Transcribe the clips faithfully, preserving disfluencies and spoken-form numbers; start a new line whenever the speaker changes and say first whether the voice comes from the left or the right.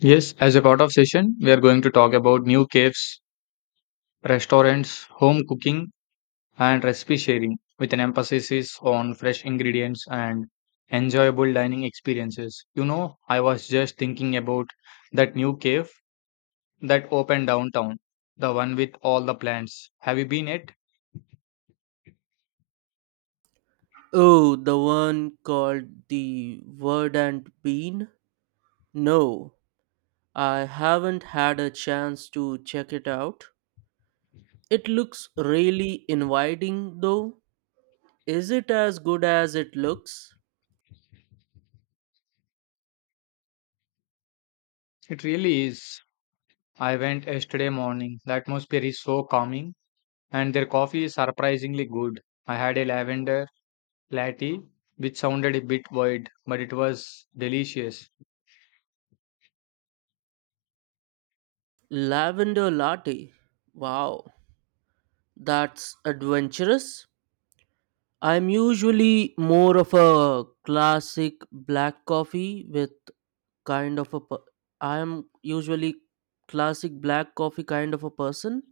left: Yes, as a part of session, we are going to talk about new caves, restaurants, home cooking, and recipe sharing with an emphasis is on fresh ingredients and enjoyable dining experiences. You know, I was just thinking about that new cave that opened downtown, the one with all the plants. Have you been it?
right: Oh, the one called The Word and Bean? No, I haven't had a chance to check it out. It looks really inviting though. Is it as good as it looks?
left: It really is. I went yesterday morning. The atmosphere is so calming, and their coffee is surprisingly good. I had a lavender latte, which sounded a bit weird, but it was delicious.
right: Lavender latte. Wow, that's adventurous. I'm usually more of a classic black coffee with kind of a per- I am usually classic black coffee kind of a person.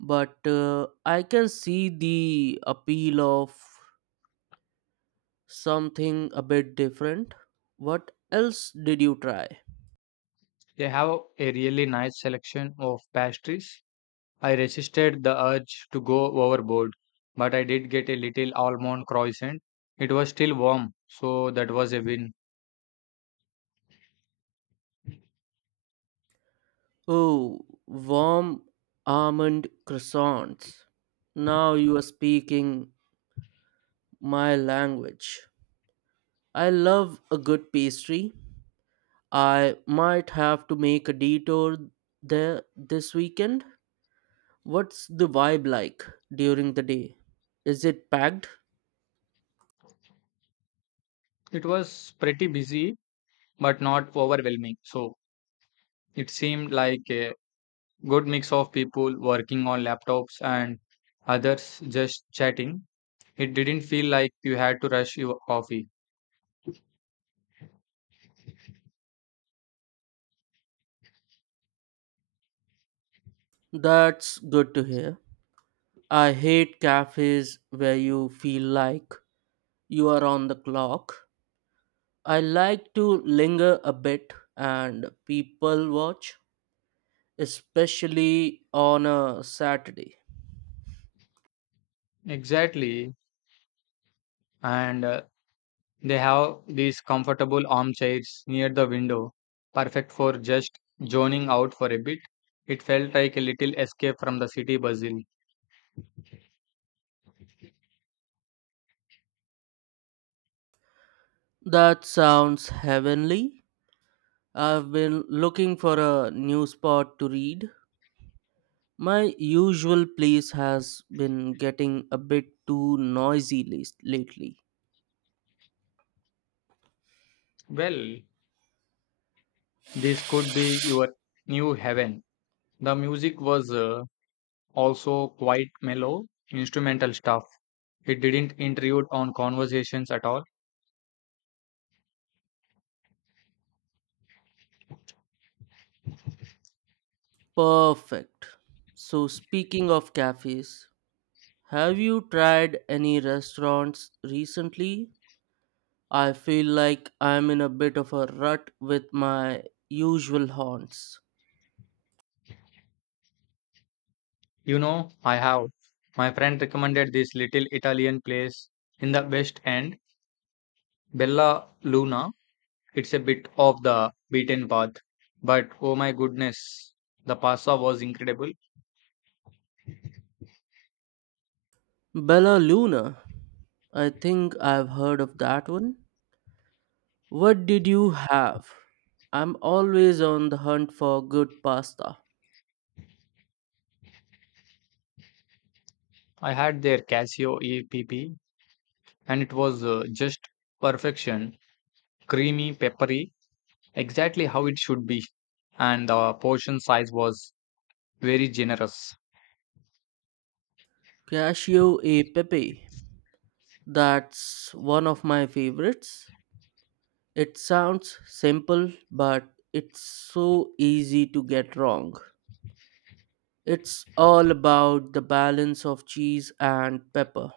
right: but uh, I can see the appeal of something a bit different. What else did you try?
left: They have a really nice selection of pastries. I resisted the urge to go overboard, but I did get a little almond croissant. It was still warm, so that was a win.
right: Oh, warm almond croissants. Now you are speaking my language. I love a good pastry. I might have to make a detour there this weekend. What's the vibe like during the day? Is it packed?
left: It was pretty busy, but not overwhelming. So it seemed like a good mix of people working on laptops and others just chatting. It didn't feel like you had to rush your coffee.
right: That's good to hear. I hate cafes where you feel like you are on the clock. I like to linger a bit and people watch, especially on a Saturday.
left: Exactly. and uh, they have these comfortable armchairs near the window, perfect for just zoning out for a bit. It felt like a little escape from the city bustle.
right: That sounds heavenly. I've been looking for a new spot to read. My usual place has been getting a bit too noisy last- lately.
left: Well, this could be your new heaven. The music was uh, also quite mellow, instrumental stuff. It didn't intrude on conversations at all.
right: Perfect. So, speaking of cafes, have you tried any restaurants recently? I feel like I'm in a bit of a rut with my usual haunts.
left: You know, I have. My friend recommended this little Italian place in the West End, Bella Luna. It's a bit off the beaten path, but oh my goodness, the pasta was incredible.
right: Bella Luna. I think I've heard of that one. What did you have? I'm always on the hunt for good pasta.
left: I had their Casio E P P and it was uh, just perfection, creamy, peppery, exactly how it should be. And the portion size was very generous.
right: Cascio e pepe. That's one of my favorites. It sounds simple, but it's so easy to get wrong. It's all about the balance of cheese and pepper.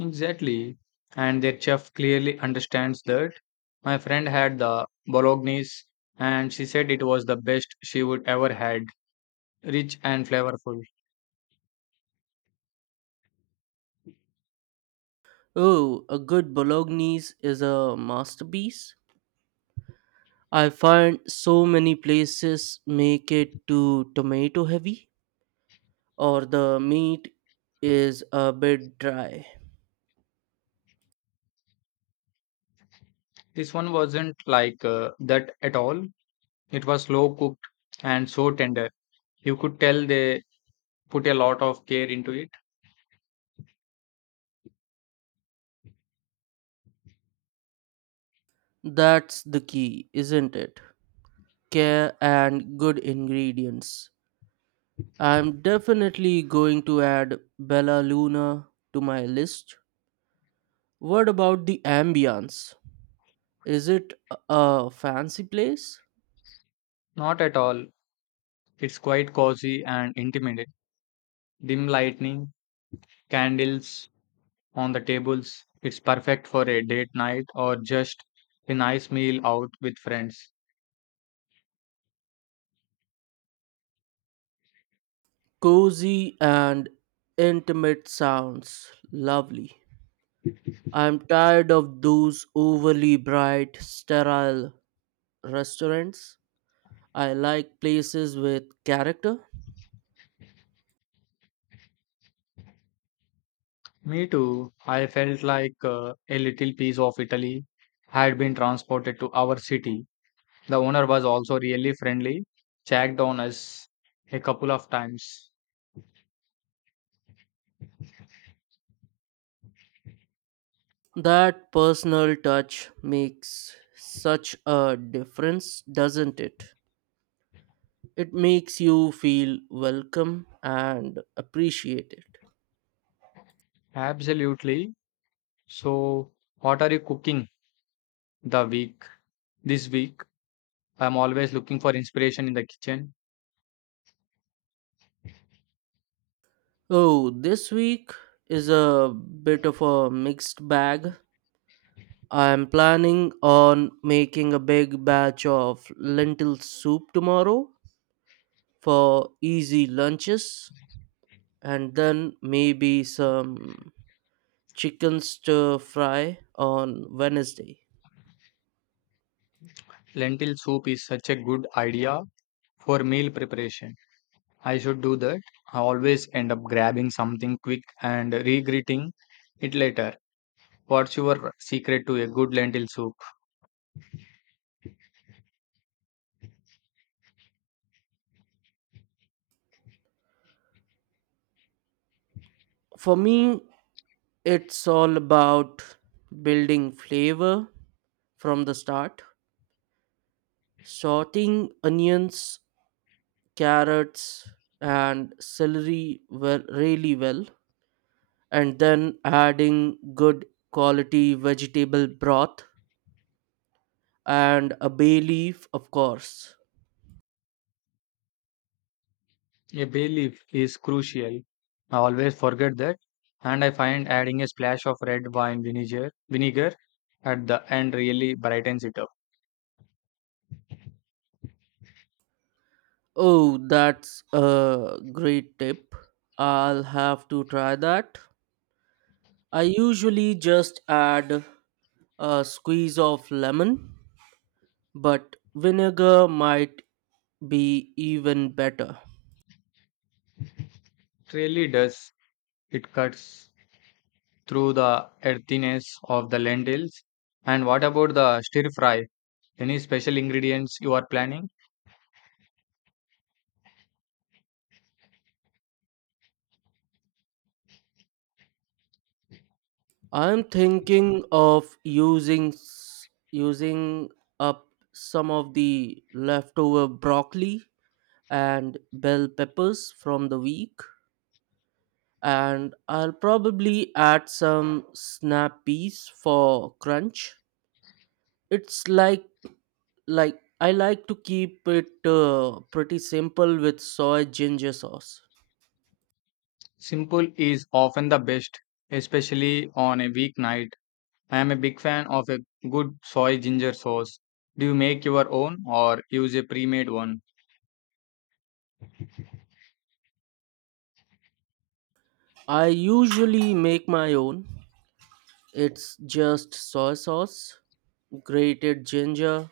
left: Exactly. And their chef clearly understands that. My friend had the bolognese and she said it was the best she would ever had, rich and flavorful.
right: Oh, a good bolognese is a masterpiece. I find so many places make it too tomato heavy or the meat is a bit dry.
left: This one wasn't like uh, that at all. It was slow cooked and so tender. You could tell they put a lot of care into it.
right: That's the key, isn't it? Care and good ingredients. I'm definitely going to add Bella Luna to my list. What about the ambience? Is it a a fancy place?
left: Not at all. It's quite cozy and intimate. Dim lighting, candles on the tables. It's perfect for a date night or just a nice meal out with friends.
right: Cozy and intimate sounds lovely. I'm tired of those overly bright, sterile restaurants. I like places with character.
left: Me too. I felt like uh, a little piece of Italy had been transported to our city. The owner was also really friendly, checked on us a couple of times.
right: That personal touch makes such a difference, doesn't it? It makes you feel welcome and appreciated.
left: Absolutely. So, what are you cooking the week? This week, I'm always looking for inspiration in the kitchen.
right: Oh, this week is a bit of a mixed bag. I'm planning on making a big batch of lentil soup tomorrow for easy lunches and then maybe some chicken stir fry on Wednesday.
left: Lentil soup is such a good idea for meal preparation. I should do that. I always end up grabbing something quick and regretting it later. What's your secret to a good lentil soup?
right: For me, it's all about building flavor from the start, sorting onions, carrots, and celery well, really well and then adding good quality vegetable broth and a bay leaf, of course.
left: A bay leaf is crucial. I always forget that, and I find adding a splash of red wine vinegar, vinegar at the end really brightens it up.
right: Oh, that's a great tip. I'll have to try that. I usually just add a squeeze of lemon, but vinegar might be even better.
left: It really does. It cuts through the earthiness of the lentils. And what about the stir fry? Any special ingredients you are planning?
right: I'm thinking of using s- using up some of the leftover broccoli and bell peppers from the week and I'll probably add some snap peas for crunch. It's like like I like to keep it uh, pretty simple with soy ginger sauce.
left: Simple is often the best, especially on a weeknight. I am a big fan of a good soy ginger sauce. Do you make your own or use a pre made one?
right: I usually make my own. It's just soy sauce, grated ginger,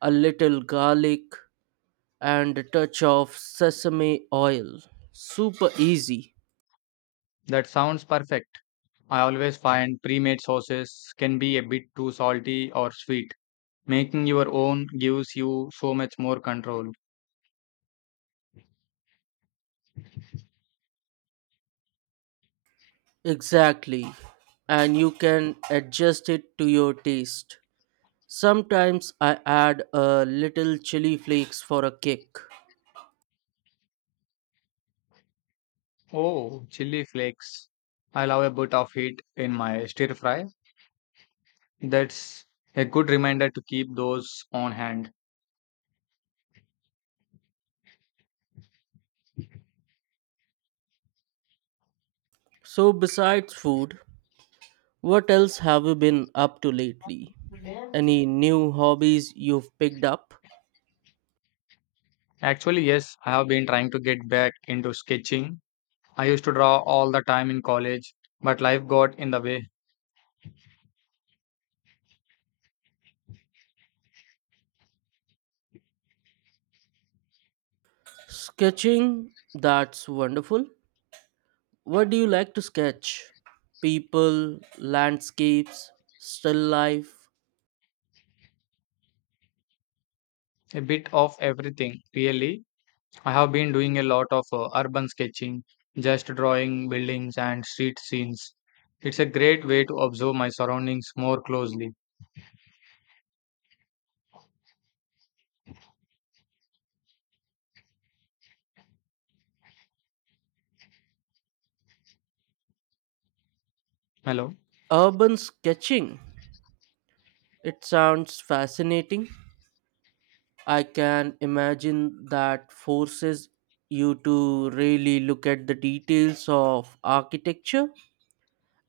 right: a little garlic, and a touch of sesame oil. Super easy.
left: That sounds perfect. I always find pre-made sauces can be a bit too salty or sweet. Making your own gives you so much more control.
right: Exactly. And you can adjust it to your taste. Sometimes I add a little chili flakes for a kick.
left: Oh, chili flakes. I love a bit of heat in my stir fry. That's a good reminder to keep those on hand.
right: So, besides food, what else have you been up to lately? Any new hobbies you've picked up?
left: Actually, yes, I have been trying to get back into sketching. I used to draw all the time in college, but life got in the way.
right: Sketching? That's wonderful. What do you like to sketch? People, landscapes, still life,
left: A bit of everything, really. I have been doing a lot of uh, urban sketching, just drawing buildings and street scenes. It's a great way to observe my surroundings more closely. Hello.
right: urban sketching. It sounds fascinating. I can imagine that forces you to really look at the details of architecture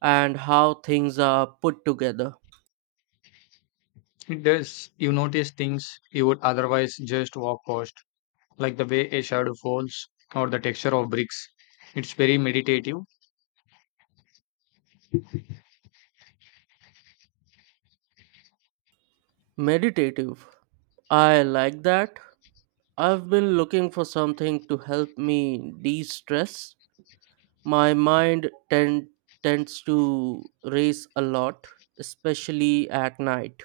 right: and how things are put together.
left: It does. You notice things you would otherwise just walk past, like the way a shadow falls or the texture of bricks. It's very meditative.
right: Meditative. I like that. I've been looking for something to help me de stress. My mind tend, tends to race a lot, especially at night.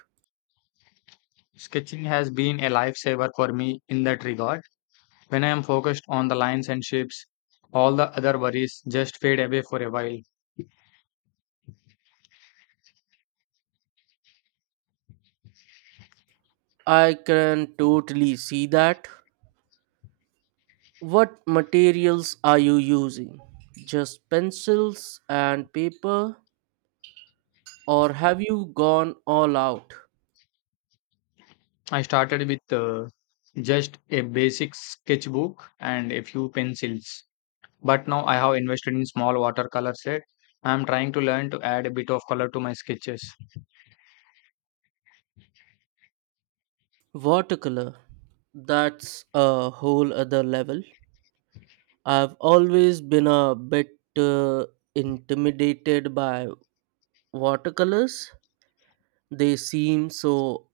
left: Sketching has been a lifesaver for me in that regard. When I am focused on the lines and shapes, all the other worries just fade away for a while.
right: I can totally see that. What materials are you using? Just pencils and paper, or have you gone all out?
left: I started with uh, just a basic sketchbook and a few pencils, but now I have invested in small watercolor set. I am trying to learn to add a bit of color to my sketches.
right: Watercolor. That's a whole other level. I've always been a bit uh, intimidated by watercolors. They seem so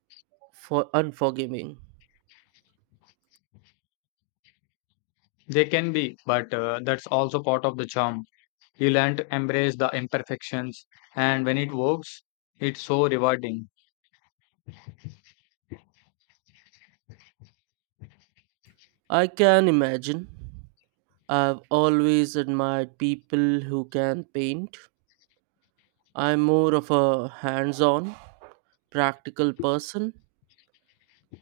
right: for unforgiving.
left: They can be, but uh, that's also part of the charm. You learn to embrace the imperfections, and when it works, it's so rewarding.
right: I can imagine. I've always admired people who can paint. I'm more of a hands on, practical person.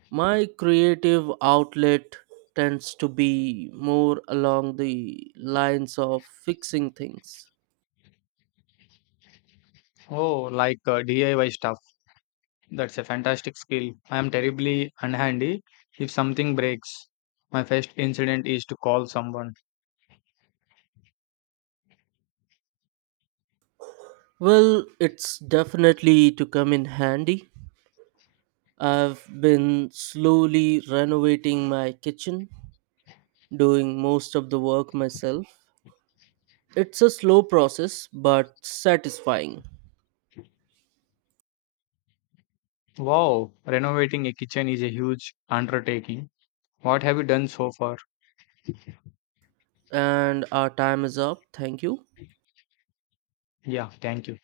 right: My creative outlet tends to be more along the lines of fixing things.
left: Oh, like uh, D I Y stuff. That's a fantastic skill. I am terribly unhandy if something breaks. My first incident is to call someone.
right: Well, it's definitely to come in handy. I've been slowly renovating my kitchen, doing most of the work myself. It's a slow process but satisfying.
left: Wow, renovating a kitchen is a huge undertaking. What have you done so far?
right: And our time is up. Thank you.
left: Yeah, thank you.